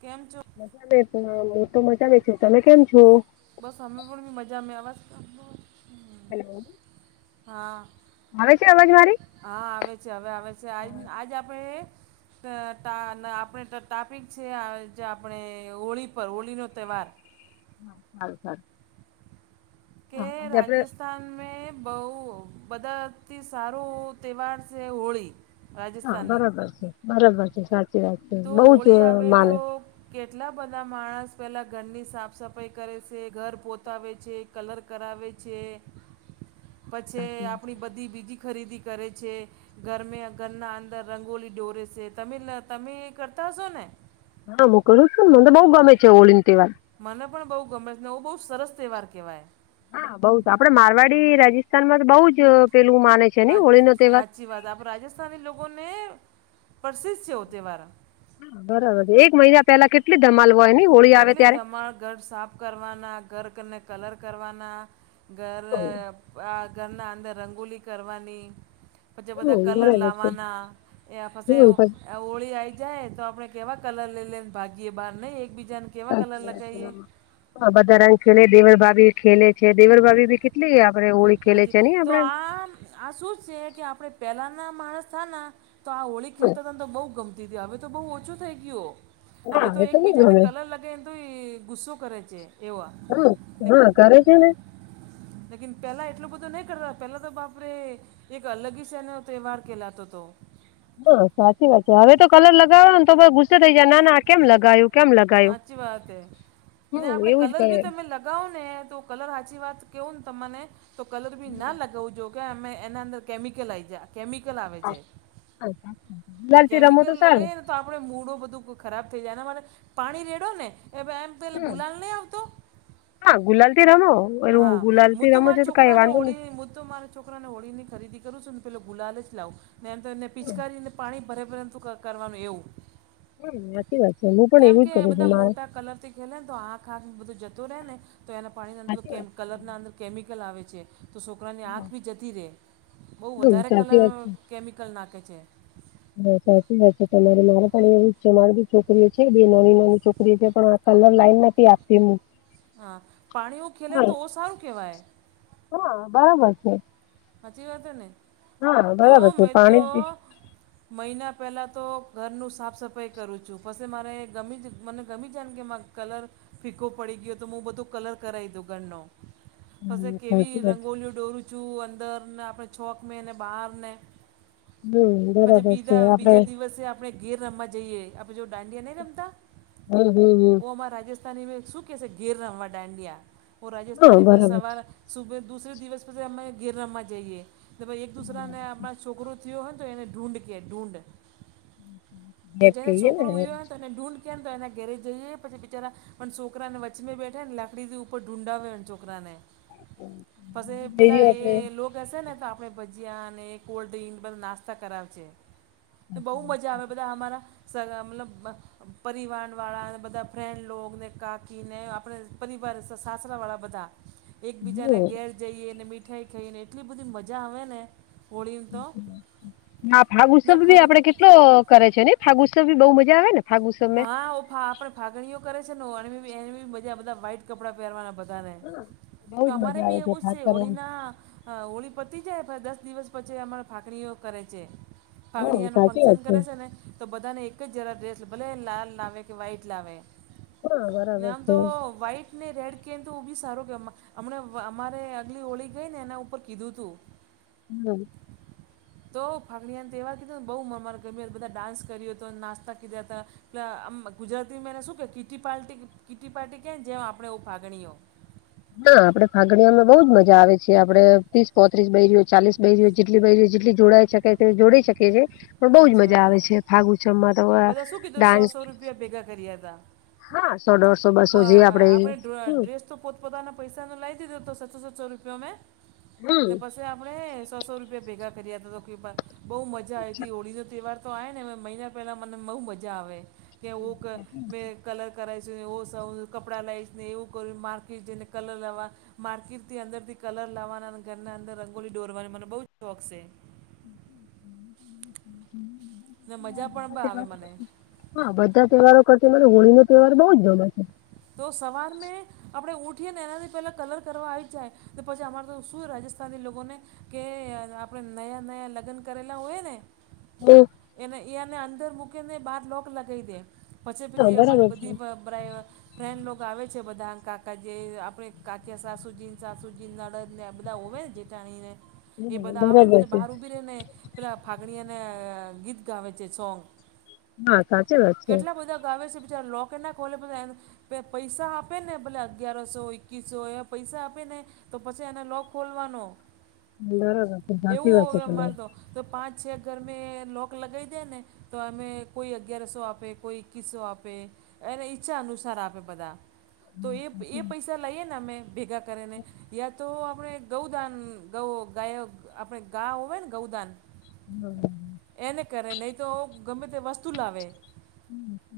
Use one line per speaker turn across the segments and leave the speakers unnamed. કેમ છો
મજા હું તો મજા મે છું. તમે કેમ છો
બસ અમે પણી મજા મે આ
[inaudible]
હા
હવે છે અવાજ
હા આવે છે. હવે આવે છે. આજ
હા
આજ આપડે [unintelligible]
હા સારું સારું
કે
હા આજે આપડે
રાજસ્થાન રાજસ્થાન બહુ બધાથી સારો તહેવાર છે હોળી
હા
રાજસ્થાનની
બરાબર છે બરાબર છે સાચી વાત છે
તો
બઉ જ
હોળી આવે તો
માને.
કેટલા બધા માણસ પહેલાં ઘરની સાફ સફાઈ કરે છે ઘર પોતાવે છે. કલર કરાવે છે.
[inaudible]
પછી
વાત છે.
આપણી બધી બીજી ખરીદી કરે છે ઘર ઘરના અંદર રંગોલી દોરે છે. તમિલના તમેમે કરતાસો નને.
હા મોકલું છું મને બઉુ ગમે છે ઓળીને તવાર.
મને પણ બહુ ગમે ને આવું બહુ સરસ તહેવાર કહેવાય.
હા બઉ આપડે મારવાડી રાજસ્થાન માં તો બઉ જ પેલું માને છે.
હા
નઈ હોળી નો તહેવાર.
સાાચ્ચી વાત આપ રાજસ્થાની લોકોને પ્રસિદ્ધ છે હો તહેવાાર
હા બરાબર છે એક મહિના પેલા કેટલી ધમાલ હોય ની હોળી આવે ત્યારે
પ્રમાણ ઘર સાફ કરવાના ઘર કને કલર કરવાના ઘર આ ઘરના અંદર રંગોલી કરવાની પછ
હમ્મ
બધા કલર
બરાબર છે
લાવવાના એ ફ
હમ્મ પછ
આ ઓળી આવી જાય તો આપણે કેવા કલર લઈ લને ભાગીએ બહાર નહીં એકબીજાને કેવા કલર લગએ
હ બધા રંગ ખેલે દેવરભાભી ખેલે છે દેવરભાભી ભી કેટલી આપડે હોળી ખેલે
આજે
છે હ
તો
આપડે
આ આ શું જ છે કે આપણે પહેલા ના માણસ થા તો આ હોળી
હમ,
ખેલતો હતા તો બઉુ ગમ દીદી હવે તો બહુ ઓછું થઈ ગયું
હા
હવે તો
એ
એક
નઈ
બીજાને
ગમે
કલર લગે તો એ ગુસ્સો કરે છે એવા
હા હા ઘરે છે ને
લેન પેલા એટલું બધું નહી કરતા પેલા તો બાપરેે એક અલગીશ એનો ત્યવવાહાર કેલા તો તો
હા સાચી વાત છે હવે તો કલર લગાવો ને તો ગુસ્સે થઇ જાય ના ના કેમ લગાવ્યું
સાચી વાત હ ને
હમ
આપડે
એવું જ
કલર
કરે
ભી તમે લગાવો ને તો કલર હચી વાત કેહવું ને તને તો કલર બી ના લગાવ જોો અમે એના અંદર કેમિકલ આ આવી જાય કેમિકલ આવે છે
હા ગુલાલ થી રમો તો
કેમિકલ
સારું
લગાવને તો આપણે મૂડો બધું ખરાબ થઈ જાય એ પાણી રેડો ને એમ પે
હમ
ગુલાલ નહી આવતો
હા ગુલાલ થી રમો એ ગુલાલ થી રમો છો તો કઈ વાંધો નહી
મુદ્દો મારો ચ છોકરાને ઓળીની ખરીદી કરું છું ને પેલો ગુલા જ લાવું ને એમ તો એને પચકારીને પાણી ભરે ભરેને તો કરવાનું એવું
હમ સાચી વાત છે હું પણ
કેમ
એવું જ
કે
કરું છું
બધા
મારે
મોટા કલરથી તો આંખ આખ બધું જતું રહે ને તો એના
સાચી
પાણીંદર
વાત
કલર અંદર કેમ આવે છે તો છોકરાની આંખ બી જતી રહે બહુ
હમ
વધારે
સાચી
કલર
વાત છે
કેમિકલ નાખ છે
હા સાચી વા છે તમારે મારે પણ એવું છે મારી બી છોકરીઓ છે બે નાની નાની છોકરી જ પણ આ કલર લાઈન નથી આપીું
હા પાણી એવું ખેલે ને તો ઓ સારું કહેવાય
હા બરાબર છે
હચી વાતો નને
હા બરાબર
તોું
છે
મે તો
પાણી જ.
મહિના પહેલાં તો ઘરનું સાફ સફાઈ કરું છું પછ મારે ગમેી જ મને ગમી જને કે મા કલર ફીકો પડી ગયો તો હું બધો કલર કરાવી દઉ ઘરનો પ
હમ
કેવી
સાચી વાત
રંગોલીઓ દોરું છું અને આપ છોક બહારને
હમ
પછી
બરાબર છે
બીા
આપડે
બીજા દિવસે આપ આપણે ઘેર રમવા જઈએ આપણે જો દાંડિયા નહીં રમતા
હમ હમ હમ
માં રાજસ્થાનીમાં શું કહે ઘેર રમવા દાંડિયા પો
હા
રાજસ્થાની પર
બરાબર છે.
સવારે સુે દુસરે દિવસ પછી અમે ઘેર રમવા જઈએ કે ભાઈ એક દુસરાને આપણા છોકરો થયો તો એને ઢૂઢ કે ઢૂંઢ તો
ગેપ
જેનો
કહીએ ને
છોકરો યો તો ને ઢુંંડ કેમ તો એના ઘેરે જઈએ પછી બિચારા પણ છોકરાને વછમમે બેઠા ને લકડીથી ઉપર ડુંડા વ છોકરાને પસે પેલા
બીજું આપડે
લો હશે ને તો આપડણે ભજીયા અને કોલ્ડ ડ્રિંક બધા નાસ્તા કરાવે બહુ મજા આવે બધા અમારા મતલબ પરિવાર વાળા બધા ફન્ડ લોગ ને કાકી ને આપણે પરિવાર તો સાસત્ર વાળા બધા એકબીજા ને
હમ
ઘેર જઈએ ને મીઠાઈ ખાઈ ને એટલી બધી મજા આવે ને હોળીને તો
હા ફાગ
ને
ઉત્સવ ભી
ખરી
આપડે કેટલો કરે છે ને ફાગ ઉત્સવ ભી બહુ મજા આવે ને ફાગ ઉત્સવ મે
હા ઓફા આપણે ફાગણીઓ કરે છે ને એની બી બજા બધા વાઈટ કપડા પહેરવાના બધાને
હા બઉ
તો
જ
અમારે
મજા
બી
આવે
એવું
ફાગ
છે
કરવાની
હોળીના હા હોળી પતી જાય દસ દિવસ પછી અમારા ફાકરીઓ કરે છે
હમ
ફાગણીઓનો
સાચી
ફંક્શન
વાત
કરે છે ને તો બધાને એક જ જરા ડ્રેસ ભલે લાલ લાવે કે વ્હાઈટ લાવે
હા
અને
બરાબર
આમ
છે.
તો વ્હાઈટ ને રેડ કેન તો બી સારો કેવામાં હમણા અમારે આગલી ઓળી ગઈ ને એના ઉપર કીધું તું
હમ
તો ફાગડીને તહેવાર કીધોને બઉ મમારે બધા ડાન્સ કર્યો હતો નાસ્તા કીધ્યા હતા એલે આમ ગુજરાતી મેને શું કે કીટી પાર્ટી કીટી પાર્ટી કે ને જેમ આપણે એવું ફાગણીઓ
હા આપડે ફાગડિયામાં બઉજ મજા આવે છે આપડે ત્રીસ પોત્રીસ [unintelligible] ચાલીસ બે દિવસ જેટલી બે દિવસ જેટલી જોડાઈ શકે છે જોડી શકે છે પણ બઉજ
સાચી
મજા
વાત
આવે
હે.
છે ફાગુચમ માં તો
બધા શું કીધું સો
ડાન્સ
સો રૂપિયા ભેગા કર્યા હતા
હા સો દોઢસો બસો જે આપડે
પણ આપણે ડ્ર- ડ્રેસ તો પોતપોતાના પૈસા નું લાવ દીધો તો સસ્સો સસ્સો રૂપિયા મેં
હમ
ને પસ આપણે સો સો રૂપિયા ભેગા કર્યા હતા તો કે બહુ મજા આવી હતી હોળી નો તહેવાર તો આવે ને મહિના પહેલાં મને બહુ મજા આવે કે ઓક મે કલર કરાવ છે ને એ કપડાં લઈશ ને એવું કર્યું માર્કને કલર લાવવા માર્કેટ થી અંદરથી કલર લાવવાના અને ઘરના અંદર રંગોલી દોરવાની મને બહુ જ શોખ છે
હમ
ને મજા પણ બો આવે મને
હા બધા તહેવારો કરતા મને હોળી નો તહેવાર બઉ જ ગમે છે
તો સવાર મેં આપણે ઊઠીએ ને એનાથી પહેલાં કલર કરવા આવી જાય તો પછી અમારે તો શું રાજસ થાને લોકોને કે આપણે નયા નયા લગ્ન કરેલા હોય ને
હમ
એને એને અંદર મૂકી ને બાર લોક લગાવી દે પછી
હા
પછી
બરાબર
અમારી
છે
બધી બ [unintelligible] ફ્રેન્ન આવે છે બધા કાકા જે આપણે કાકી સાસુજીન સાસજીન નરદ ને બધા હોવે ને જે જાણીને એ
હા,
બધા આવે ને
બરાબર
પછી
છે.
બહાર ઉભી રે ને પેલા ફાગણીયાને ગીત ગાવે છે સોંગ
હા સાચી વાત છે
કેટલા બધા ગાવે છે બિચારા લોકેટ ના કોલે બધા પૈસા આપે ને ભલે અગિયારસો એકવીસો એવા પૈસા આપે ને તો પછી એને લોક ખોલવાનો એવું હવે અમારે તો
[unintelligible]
તો પાંચ છ ઘર મેં લોક લગાવી દે ને તો અમે કોઈ અગિયારસો આપે કોઈ એકકીસો આપે એને ઈચ્છા અનુસાર આપે બધા તો એ એ પૈસા લઈએ ને અમે ભેગા કરેને યા તો આપણે ગૌદાન ગૌ ગાય આપણે ગા હોય ને ગૌદાન
હમ
એને કરે નઈ તો ગમે તે વસ્તુ લાવે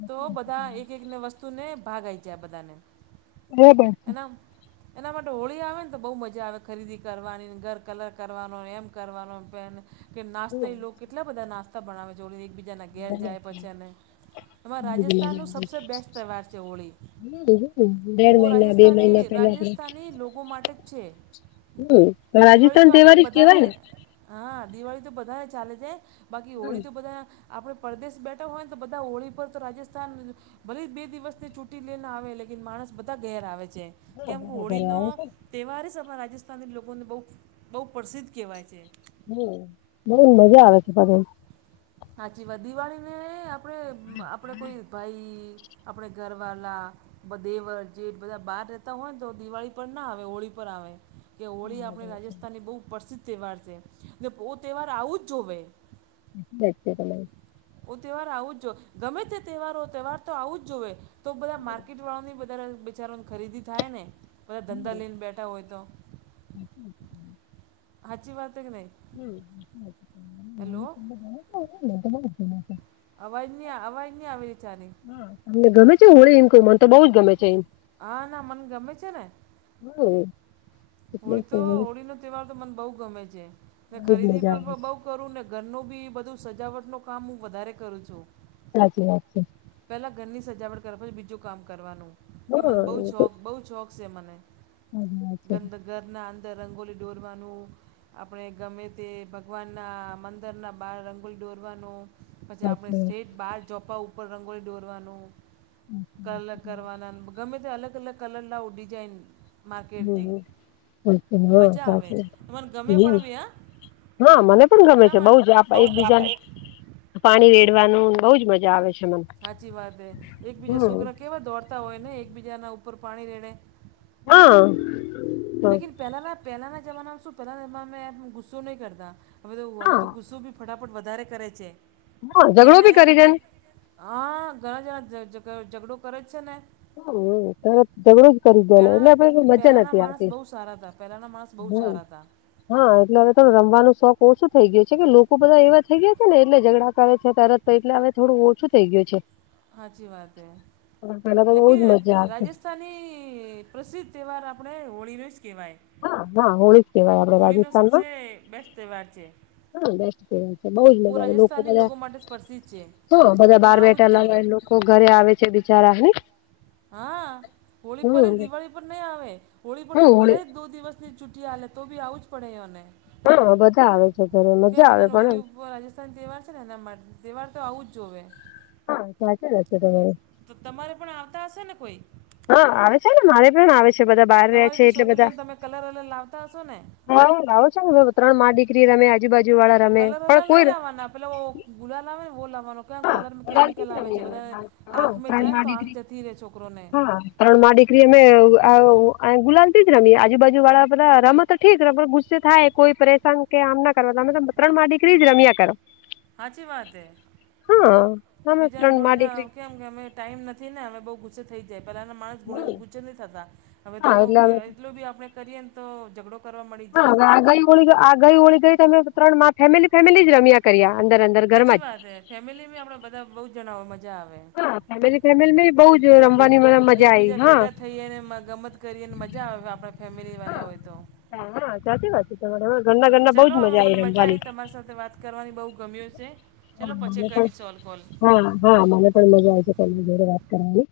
તો બધા એ એક ને વસ્તુને ભાગ આવી જાય બધાને
બરાબર
[unintelligible] એના માટે હોળી આવે ને તો બહુ મજા આવે ખરીદી કરવાની ઘર કલર કરવાનો એમ કરવાનો પેન કે નાસ્તા એ લોક કેટલા બધા નાસ્તા બનાવે એક બી જેના ઘેર જાય પછી અને તેમા રાજસ્થાન નું સબસે બેસ્ટ તહેવાર છે હોળી
દેઢ
ઓ
મહિના બે
રાજસ્થાની
મહિના પેલા આપડે
રાજસ્થાની લોકો માટે જ છે
એવુ
દિવાળી તો
રાજસ્થાન
આપણે
તહેવારી જ
બધાને
કેવાય ને
હા દિવાળી તો બધાને ચાલે છે બાકી
હમ્મ,
હોળી તો બધા આપણે પરદેશ બેઠા હોય ને તો બધા હોળી પર તો રાજસ્થાન ભલે બે દિવસની છૂટી લઈને આવે લેકીન માણસ બધા ઘેર આવે છે.
હા
કેમ કે
બરાબર
હોળીનો
આવે છે ને.
તહેવાર જ અમા રાજસ્થાની લોકોને બહુ બહુ પ્રસિદ્ધ કહેવાય છે.
હમ. બહુ મજા આવે છે. [inaudible]
હાચી વાત. દિવાળીને આપણે આપડે કોઈ ભાઈ આપણે ઘરવાલા બધ દેવર, જેેઠ બધા બહાર રેતા હોય ને તો દિવાળી પર ના આવે હોળી પર આવે. કે હોળી આપણે
સાચી
રાજસ્થાનની બહુ પ્રસિદ્ધ તહેવાર છે ને પો તહેવાર આવું જ જોવે.
[inaudible]
ઓ તહેવાર આવું જ જો. ગમે તે તહેવાર હોય તહેવાર તો આવું જ જોવે. તો બધા માર્કેટવાળાની બધારે બેચારાની ખરીદી થાય ને. બધા ધંધા લઈને બેઠા હોય તો.
[inaudible]
હાચી વાત હે કે નહીં?
હમ [inaudible]
હલો
[inaudible]
અવાજ ની અવાય ની આવી રહી છે આની.
હા, તમને ગમે છે હોડી? એમ કઉં મન તો બઉ જ ગમે છે એમ.
આ હા મન ગમે છે ને.
હમ
હોળી તો હોળીનો તહેવાર તો મને બઉ ગમે છે. ને
બહુ જ
ખરીદી
મજા
પર
આવે છે.
પર બહુ કરું ને. ઘરનું બી બધું સજાવટનું કામ હું વધારે કરું છું.
સાચી વાત છે.
પહેલા ઘરની સજાવટ કરવા પછી બીજું કામ કરવાનું. કે મને
હા
બહુ
એ તો
શોખ બહુ છોખ છે મને.
સાચી વાત છે,
ગંદ ઘરના અંદર રંગોલી ડોરવાનું. આપણે ગમે તે ભગવાનના મંદરના બાર રંગોલી દોરવાનો. પછી આપણે
સાચી વાત.
સેટ બાર જોપા ઉપર રંગોળી દોરવાનું. કલર કરવાના ને ગમે તે અલગ અલગ કલર લાઓ ડિજાઇન
હમ હમ બિલકુલ હા
મજા આવે
સાચી
મને ગમે
વાત હમ.
પણ બી હા
હા મને પણ ગમે
એના
છે બહુ
માટે
જ આપ
આ-
એકબીજાને પાણી રેડવાનું ને બહુ જ મજા આવે છે. મને.
હાચી વાત હે. એકબીજા
હમ્મ.
સોકરા કેવા દોડતા હોય ને એક બીજાના ઉપર પાણી રેડે.
હહ
લેકીન પહેલાના પહેલાના જમાનામાં શું પહેલાના જમાના માં ગુસ્સો નહી કરતા. હવે તો હવે
હા
તો ગુસ્સો બી ફટાફટ વધારે કરે છે.
હા ઝઘડો
જેને
બી
એમ
કરી જાય ને.
[inaudible] હા ઘણા જણા જ જ ઝઘડો કરે જ છે ને.
હમ હમ તરત ઝગડો જ કરી દે ને
પહેલાંના
એટલે આપણે મજા
પહેલાંના
નથી
માણસ
આવતી.
બહુ સારા તા. પહેલાંના માણસ બહુ
હમ
સારા તા.
હા એટલે હવે તો રમવાનો શોખ ઓછું થઈ ગયો છે. કે લોકો બધા એવા થઈ ગયા છે ને એટલે ઝઘડા કરે છે તરત. તો એટલે હવે થોડું ઓછું થઇ ગયું છે.
હાચી વાત હૈ.
પેલા તો બહુ જ
લેકિન
મજા આવતી.
રાજ તાની પ્રસિદ્ધ તહેવાર આપણે હોળીનો જ કહેવાય.
હા હા હોળી કેવાય આપડે
હોળીનો સબસે બેસ્ટ તહેવાર છે.
હહ બેસ્ટ તહેવાર છે. બહુ જ
ઓ
મજા આવે. લોકો
રાજસ્થાની
બધા
માટે જ પ્રસિદ્ધ છે
હહ બધા
ને
બાર
આવું જ
બેઠાલા
જોવે
લોકો લોક ઘરે આવે છે બિચારા નહીં?
હા હોળી પર જ દિવાળી પર નહી આવે. હોળી પર
હમ
તો ભલે
હોળી
દો દિવસ ની છૂટી આલે તો બી આવું જ પડે એવાને.
હા બધા આવે છે. ઘરે મજા આવે
બધાને હોળી
પણ.
ઉપર રાજસ્થાની તહેવાર છે ને એના માટે. તહેવાર તો આવું જ જોવે.
હા સાચા જશે તમારે
તો તમારે પણ આવતા હશે ને કોઈ
હા આવેશે્યાન મારે પણ આ્ય છે બધા બહાર રહે
તમારી
છે
બી
એટલે બધા
છોકરીઓને તમે કલર વલર લાવતા હશો ને
હા રાો છ ત્રણ મામાં દીક્રી રમે આજબજુળા
કલર વલર નહ લાવવાના પેલા ગુલા લાવવા ને બો લાવવાનો તો કલરમાં
હા
કેમિકલ આવે જે બધાને આંખમાં
ત્રણ
જાયને તો આંખ જતી રહે છોકરોને
તણ મા દીકરી અમે ગુલાલ થી જ રમી આજુબાજુ વાળા બધા રમત તો ઠીક ર ગુસ્સે થાય કોઈ પરેશાન કે આમ ના કરવા તમેમે ત્રણમાં દડીક્રી જ રમ્યા કરો
સાાચી વાત હૈ
હા નામત્રંગ મળીિક્રી
કેમ કે અમે ટાઈમ નથી ને અમે બહુ ગુચ્છ થઈ જાય પણ આના થ
હા એટલે
હવે
અમે
એટ બી આપણે કરીએ તોડ
હા આ ગ ઓળી આ ગઈ ઓળી ગઈ તમે ત્રણ મા ફેમિલી ફેમિલી જ રમ્યા કર્યા અંદર અંદર
સાચી
ઘરમાં
વાત
જ
હે ફેમિલીમાં આપણા બધા બહુ જણાવો મજા આવે
હા ફેમિલી ફેમિલી મે બઉ જ
એકબીજા
રમવાની
ભેગા
મજા આવી
એકબીજા
હા
ભેગા થઈને ગમત કરીને મજા આવે આપણા ફેમિલી વાલા હોય તો
હા હા સાચી વાત છે તમારે ઘરના ઘરના બહુજ મજા આવી રમવાની
અરી સાથે વાત કરવાની બહુ ગમી છે
હા
ચલો પછી
મને પણ
કરીશ ઓલ કોલ
હા હા મને પણ મજા આય છે પ જોડ વાત કરાવની